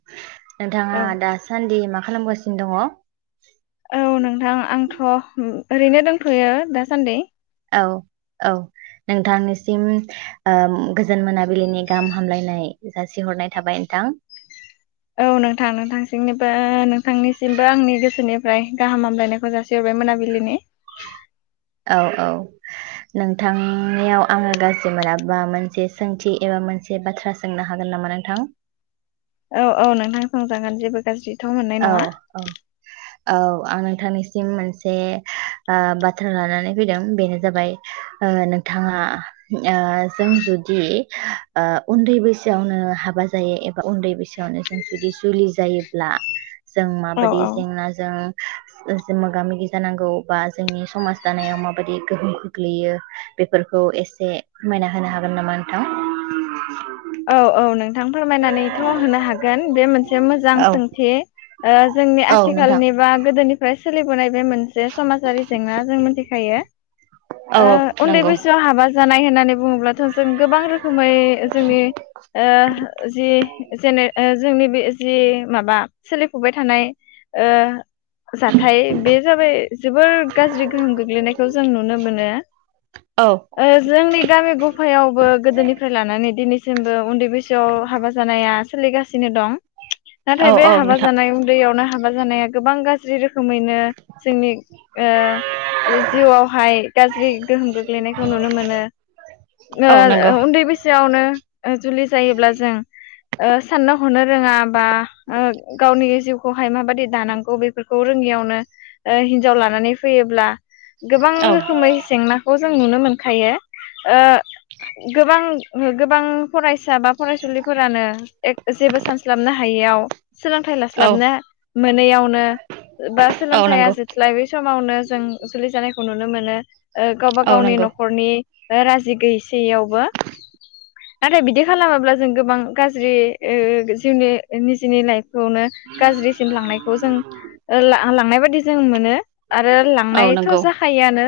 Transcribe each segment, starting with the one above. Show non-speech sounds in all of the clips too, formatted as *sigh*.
*inaudible* औ नोंथाङा दासान्दि मा खालामगासि दङ? औ नोंथां आंथ' ओरैनो दोंथ'यो दासान्दि। औ औ नोंथांनिसिम ओम गोजोन मोनाबिलिनि गाहाम हामलायनाय जासिहरनाय थाबाय नोंथां। औ नोंथां नोंथांसिमनिबो नोंथांनिसिमबो आंनि गोसोनिफ्राय गाहाम हामलायनायखौ जासिहरबाय मोनाबिलिनि। औ औ, नोंथांनियाव आङो गाज्रि मोनाबा मोनसे सोंथि एबा मोनसे बाथ्रा सोंनो हागोन नामा नोंथां? औ औ नोंथां सोंजागोन जेबो गाज्रि औ औ। औ आं नोंथांनिसिम मोनसे ओ बाथ्रा लानानै फैदों बेनो जाबाय ओ नोंथाङा ओ जों जुदि ओ उन्दै बैसोयावनो हाबा जायो एबा उन्दै बैसोयावनो जों जुदि जुलि जायोब्ला जों औ माबायदि औ जेंनाजों जों मोगा मोगि जानांगौ बा जोंनि समाज दानायाव माबायदि गोहोम खोग्लैयो बेफोरखौ एसे फोरमायना होनो हागोन नामा नोंथां? औ औ नों थां फोरमायनानैथ' होनो हागोन बे मोन से मोजां औ सोंथि। ओ जोंनि औ नोंथां आथिखालनि बा गोदोनि फ्राय सोलिबोनाय बे मोनसे समाजारि जेंना जों मिथिखायो। औ ओ उन्दै नंगौ बैसोयाव हाबा जानाय होन नानै बुङोब्लाथ' जों गोबां रोखोमै जोंनि ओ जि जेनो ओ जोंनि बे जि माबा सोलिफुबाय थानाय ओ जाथाय बे जाबाय जोबोर गाज्रि गोहोम गोग्लैनायखौ जों नुनो मोनो। औ ओ जोंनि गामि गफायावबो गोदोनिफ्राय लानानै दिनै उन्दै बैसोयाव हाबा जानाया सोलि गासिनो दं। औ नाथाय बे औ हाबा नोंथां जानाय उन्दैयावनो हाब हाबा जानाया गोबां गाज्रि रो रोखोमैनो जोंनि ओ जिउआवहाय गाज्रि गोहोम गोग्लैनायखौ नुनो मोनो औ नंगौ ओ उन्दै बैसोआवनो ओ जुलि जायोब्ला जों ओ साननो हनो रोङा बा ओ गावनि जिउखौहाय माबादि दानांगौ बेफोरखौ रोङियावनो ओ हिनजाव लानानै फैयोब्ला गोबां औ रोखोमै जेंनाखौ जों नुनो मोनखायो ओ गोबां गोबां फरायसा बा फरायसुलिफोरानो एक जेबो सानस्लाबनो हायैयाव सोलोंथाइ लास्लाबनो मोनैयावनो बा औ सोलोंथाय *unintelligible* नंगौ जोबस्लाबै समावनो जों जुलि जानाय नुनो मोनो। ओ गावबा औ गावनि नंगौ न'खरनि राजि गिस जि आवबो नाथाय बिदि खालामाब्ला जों गोबां गाज्रि ओ जिउनि निजिनि लाइफ खौनो गाज्रिसिम लांनायखौ जों ओ ला आं लांनाय बायदि जों मोनो। आरो औ लांनायथ' नंगौ जाखायोआनो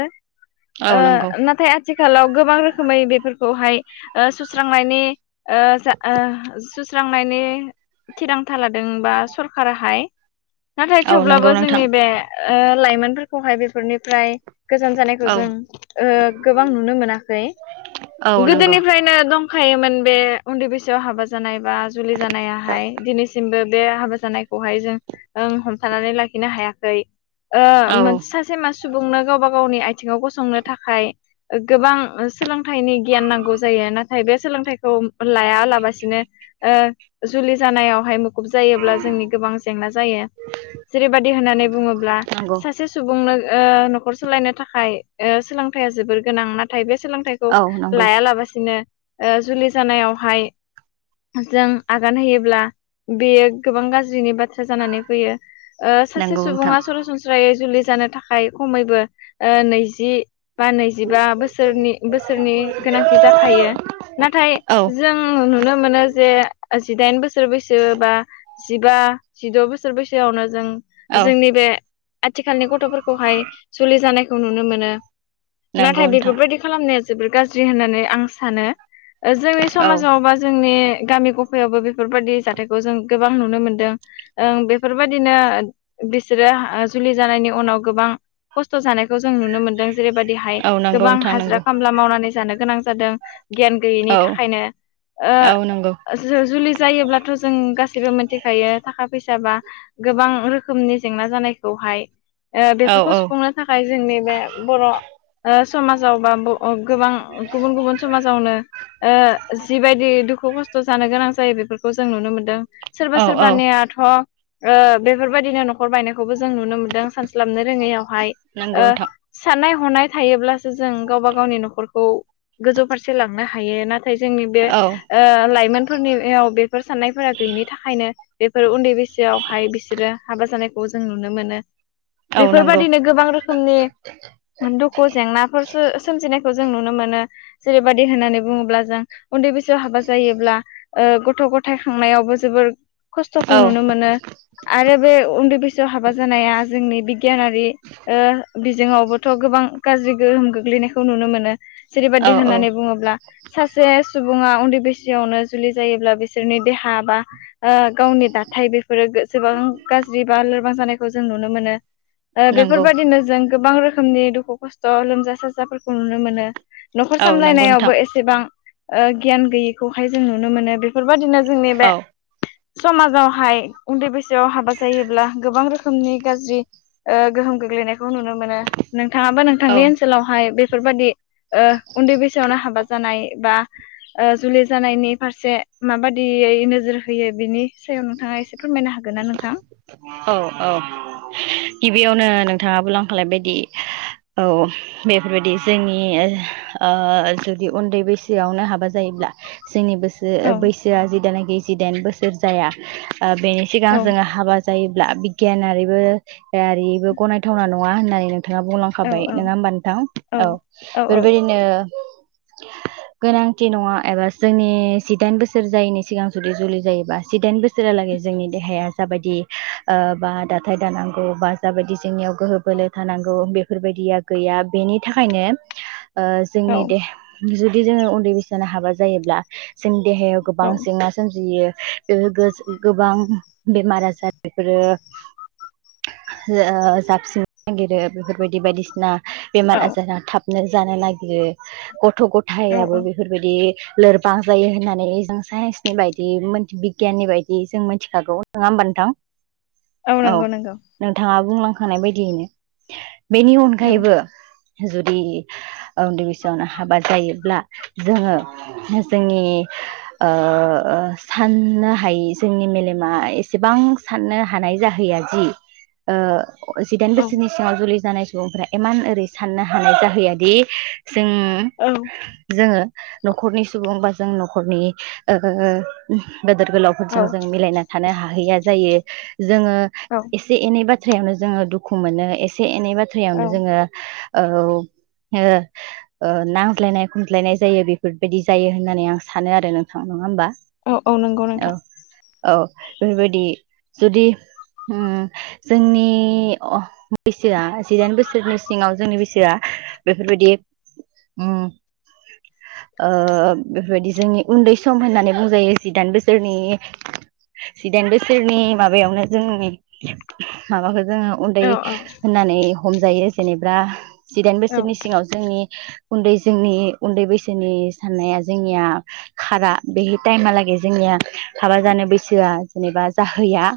औ ओ नंगौ नाथाय आ आथिखालाव गोबां रोखोमै बेफोरखौहाय ओ स्रांनायनि ओ जा ओ सुस्रांनायनि थिरांथा लादोंबा सरखाराहाय नाथाय औ नंगौ थेवब्लाबो नोंथां जोंनि बे ओ लाइफ मोनफोरखौहाय बेफोरनिफ्राय गोजान जानायखौ औ जों ओ गोबां नुनो मोनाखै औ नंगौ गोदोनिफ्रायनो दं खायोमोन बे उन्दै बैसोआव हाबा जानाय बा जुलि जानायाहाय दिनैसिमबो बे हाबा जानायखौहाय जों ओं हमथानानै लाखिनो हायाखै। ओ औ मोनसे सासे मा सुबुंनो गावबा गावनि आयथिङाव गसंनो थाखाय गोबां ओ सोलों थायनि गियान नांगौ जायो ना नाथाय बे सोलोंथाइखौ लायालाबासिनो ओ जुलि जानायावहाय मुखुब जायोब्ला जोंनि गोबां जेंना जायो जेरैबायदि होननानै बुङोब्ला नंगौ सासे सुबुंनो ओ नखर सलायनो थाखाय ओ सोलोंथाया जोबोर गोनां नाथाय बे सोलोंथाइखौ औ नंगौ लायालाबासिनो ओ जुलि जानायावहाय जों आगान होयोब्ला बेयो गोबां गाज्रिनि बा थ्रा जानानै फैयो ओ सासे नंगौ नोंथां सुबुङा सरासनस्रायै जुलि जानो थाखाय खमैबो ओ नैजि बा नैजिबा बोसोरनि बोसोरनि गोनांथि जाखायो। नाथाय औ जों नुनो मोनो जे जिदाइन बोसोर बैसो बा जिबा जिद' बोसोर बैसोआवनो जों औ जोंनि बे आथिखालि गथ' थ'फोरखौ हाय जुलि जानाय खौ नुनो मोनो। नंगौ नाथाय नोंथां बेफोरबायदि खालामनाया जोबोर गाज्रि होननानै आं सानो ओ जोंनि औ समाजाव बा जोंनि गामि गफायावबो बेफोरबायदि जाथायखौ जों गोबां नुनो मोनदों ओं बेफोरबायदिनो बिसोरो ओ जुलि जानायनि उनाव गोबां खस्थ' जानाय खौ जों नुनो मोनदों जेरै बायदिहाय औ नंगौ गोबां नोंथां हाजिरा नंगौ खामला मावनानै जानो गोनां जादों गियान गैयैनि औ थाखायनो ओ औ नंगौ जु-जुलि जायोब्लाथ' जों गासै जेबो मिथिखायो थाखा फैसा बा गोबां रोखोमनि जेंना जानायखौहाय। ओ औ बेफोरखौ औ सुफुंनो थाखाय जोंनि बे बर' ओ समाजाव बाबो अ गोबां गुबुन गुबुन समाज ओ जिबायदि दुखु खस्थ' जानो गोनां जायो बेफोरखौ जों नुनो मोनदों सोरबा औ सोरबा औ निआथ' ओ बेफोरबायदिनो न'खर बायनाय खौबो जों नुनो मोनदों सानस्लाबनो रोङैयावहाय नंगौ ओ नोंथां साननाय हनाय थायोब्लासो जों गावबा गावनि न'खरखौ गोजौ फारसे *unintelligible* लांनो हाय नाथ थाय जोंनि बे औ ओ लाइमोन फोरनियाव बेफोर साननायफोरा गैयिनि थाखायनो बेफोर उन्दै बैसो आवहाय बिसोरो हाबा जानाय खौ जों नुनो मोनो। औ नंगौ बेफोरबादिनो गोबां रोखोमनि दुखु जेंनाफोरसो सोमजिनाय खौ जों नुनो मोनो जेरैबादि होननानै बुङोब्ला जों उन्दै बैसो सोआव हाबा जायोब्ला ओ गथ थ'-गथाय खांनायावबो जोबोर औ खस्थ'खौ नुनो मोनो आरो बे उन्दै बैसोआव हाबा जानाया जोंनि बिगियानारि ओ बिजोङावबोथ गोबां गाज्रि गोहोम गोग्लैनायखौ नुनो मोनो जे औ औ होननानै बुङोब्ला सासे सु सुबुङा उन्दै बैसयावनो जुलि जायोब्ला बिसोरनि देहा बा ओ गावनि दाथाय बेफोरो गो सेबां गाज्रि बा लोर बां जानायखौ जों नुनो मोनो ओ नंगौ बेफोरबायदिनो जों गोबां रो खोमनि दुखु खस्थ लोमजा साजाफोरखौ नुनो मोनो नखर औ नंगौ सामलायनायावबो नोंथां एसेबां ओ गियान गैयिखौहाय जों नुनो मोनो बे बेफोरबायदिनो जोंनि बे औ समाजावहाय उन्दै बैसोआव हाबा जायोब्ला गोबां रोखोमनि गाज्रि ओ गोहोम गोग्लैनाय नुनो मोनो नोंथाङाबो औ नोंथांनि ओनसोलावहाय बे फोरबादि ओ उन्दै बैसोआवनो हाबा जानाय बा ओ जुलि जानायनि फारसे माबादियै नोजोर होयो बिनि सायाव नोंथाङा एसे फोरमायनो हागोन ना नोंथां? औ औ गिबियाव नोंथाङा बुंलांखालायबायदि औ बेफोरबायदि जोंनि ओ जुदि उन्दै बैसोआवनो हाबा जायोब्ला जोंनि बोसो औ बैसोआ जि दाना गि जि दाइन बोसोर जाया ओ बेनि सिगां औ जोङो हाबा जायोब्ला बिगियानारिबो दारिबो गनायथावना न नङा होननानैनो नोंथाङा बुंलांखाबाय औ नङा होमबा नोंथां औ औ औ बेफोरबायदिनो गोनांथि नङा एबा जोंनि जिदाइन बोसोर जायैनि सिगां जुदि जुलि जायोबा जिदाइन बोसोरालागै जोंनि देहाया जाबायदि ओ बा दाथाय दानांगौ बा जाबायदि जोंनियाव गोहो बोलो थानांगौ बेफोरबायदिया गैया बेनि थाखायनो ओ औ जोंनि देहा जुदि जोङो उन्दै बैसोयावनो हाबा जायोब्ला जों देहायाव औ गोबां जेंना सोमजियो बेफोगो जों गोबां बेमार आजार बेफोरो ओ जाबसिननो नागिरो बेफोरबायदि बायदिसिना औ बेमार आजारा थाब नो जानो नागिरो गथ गथ गथायाबो औ बेफोरबायदि लोरबां जायो होननानै जों साइन्सनि बायदि बिगियाननि बायदि जों मिथिखागौ नङाहोनबा नोंथां औ नंगौ नंगौ नोंथाङा बुंलांखानाय बायदियैनो बेनि औ अनगायैबो जुदि उन्दै बैसोआवनो हाबा जायोब्ला जोङो जोंनि ओ साननो हायै जोंनि मेलेमा एसेबां साननो हानाय जाहैया जि ओ जिदाइन औ बोसोरनि सिङाव जुलि जानाय सुबुंफ्रा इमान ओरै साननो हानाय जाहैया दि जों औ जोङो न'खरनि सुबुं बा जों न'खरनि ओ गोदोर औ गोलावफोरजों जों मिलायना थानो हा हैया जायो जोङो औ एसे एनैबा बाथ्रायावनो जोङो दुखु मोनो एसे एनै औ बाथ्रायावनो जोङो औ ओ ओ नांज्लायनाय खमज्लायनाय जायो बेफोरबायदि जायो होननानै आं सानो आरो नोंथां नङा होमबा औ औ नंगौ औ नोंथां औ बेफोरबायदि जुदि उम जोंनि अ बैसोआ जिदाइन बोसोरनि सिङाव जोंनि बैसोआ बेफोरबायदि उम ओ बेफोरबायदि जोंनि उन्दै सम होननानै बुंजायो जिदाइन बोसोरनि जिदाइन बोसोरनि माबायावनो जोंनि माबाखौ जोङो औ उन्दै होननानै हमजायो जेनेबा जिदाइन औ बोसोरनि सिङाव जोंनि उन्दै जोंनि उन्दै बैसोनि साननाया जोंनिया खारा बे टाइमहालागै जोंनिया हाबा जानो बैसोआ जेनेबा जाहैया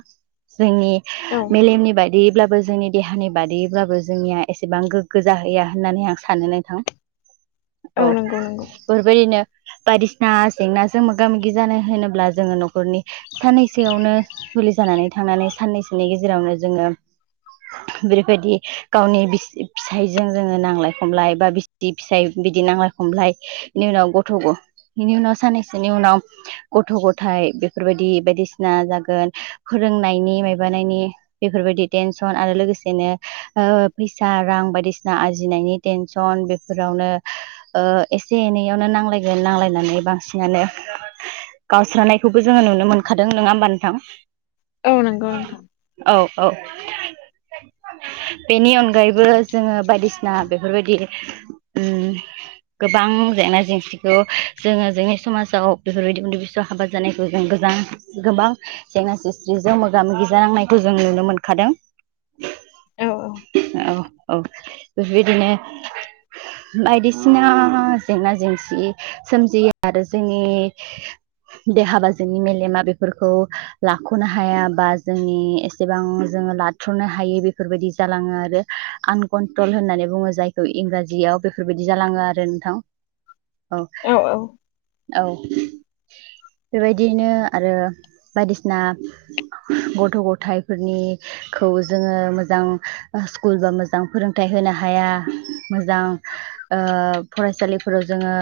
जोंनि औ मेलेमनि बाय बेब्लाबो जोंनि देहानि बादैब्लाबो जोंनिया एसेबां गोग्गो जाहैया होननानै आं सानो नोंथां औ नंगौ नंगौ बेफोरबायदिनो बायदिसिना जेंनाजों मोगा मोगि जानो होनोब्ला जोङो न'खरनि सानै सेयावनो जुलि जानानै थांनानै साननैसोनि गेजेरावनो जोङो बेफोरबायदि गावनि बिसि फिसायजों जोङो नांलाय खमलाय बा बिसि फिसाय बिदि नांलाय खमलाय बिनि उनाव गथ' बिनि उनाव साननैसोनि उनाव गथ' गथायाइ बेफोरबायदि बायदिसिना बायदिसिना जागोन फोरोंनायनि मायबानायनि बेफोरबायदि टेनसन आरो लोगोसेनो फैसा रां बायदिसिना आरजिनायनि टेनसन बेफोरावनो ओ एसे एनैयावनो नांलायगोन नांलायनानै बांसिनानो गावस्रानायखौबो जोङो नुनो मोनखादों दों नङा होमबा नोंथां औ नंगौ नोंथां ओ बेनि अनगायैबो जोङो बायदिसिना बेफोरबायदि गोबां जेंना जेंसिखौ जोङो जोंनि समाजाव बेफोरबायदि उन्दै बिसोआव हाबा जानायखौ जों गोजां गोबां जेंना जेंस्रिजों मोगा मोगि जानांनायखौ जों नुनो मोनखादों औ औ औ औ बेफोरबायदिनो बायदिसिना जेंना जेंसि सोमजियो आरो जोंनि देहाबा जोंनि मेलेमा बे फोरखौ लाख'नो हाया बा जोंनि एसेबां जोङो लाथ्र'नो हायि बेफोरबायदि जालाङो आरो आनकन्ट्रल होननानै बुङो जायखौ इंराजियाव बेफोरबायदि जालाङो आरो नोंथां। औ औ औ बेबायदियैनो आरो बायदिसिना गथ' गथायफोरनिखौ जोङो मोजां स्कुल बा मोजां फोरोंथाइ होनो हाया मोजां ओ फरायसालिफोराव जोङो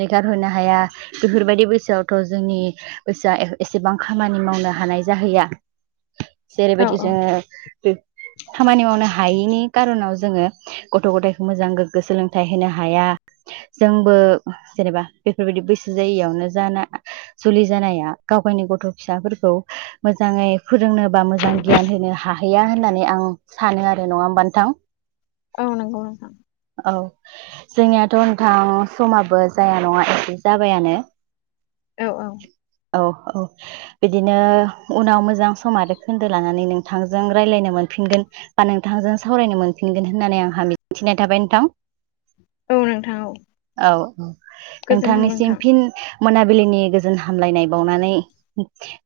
नेगारहरनो हाया बेफोरबायदि बैसोआवथ' जोंनि गोसोआ एसेबां खामानि मावनो हानाय जाहैया। औ जेरैबायदि औ जोङो बे खामानि मावनो हायैनि कार'नाव जोङो गथ' गथायखौ मोजां गोग्गो सोलोंथाइ होनो हाया जोंबो जेनेबा बेफोरबायदि बैसो जायियावनो जाना जुलि जानाया गाव गावनि गथ' फिसाफोरखौ मोजाङै फोरोंनो बा मोजां गियान होनो हाहैया होननानै आं सानो आरो नङा होमबा नोंथां? औ नंगौ नोंथां। औ जोंनियाथ' नोंथां समाबो जाया नङा एसे जाबायानो औ औ औ औ बिदिनो उनाव मोजां सम आरो खोन्दो लानानै नोंथांजों रायलायनो मोनफिनगोन बा नोंथांजों सावरायनो मोनफिनगोन होननानै आंहा मिजिंथिनाय थाबाय नोंथां। औ नोंथां औ औ औ गोजोनथों नोंथांनिसिम नोंथां फिन मोनाबिलिनि गोजोन हामलायनाय बावनानै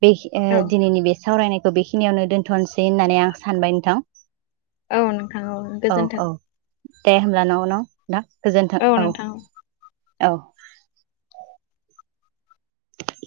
बे औ दिनैनि बे सावरायनाय खौ बेखिनियावनो दोन्थ'नोसै होननानै आं सानबाय नोंथां। औ नोंथां औ गोजोन्थों दे होमब्ला *unintelligible* *unintelligible* गोजोन्थों औ। औ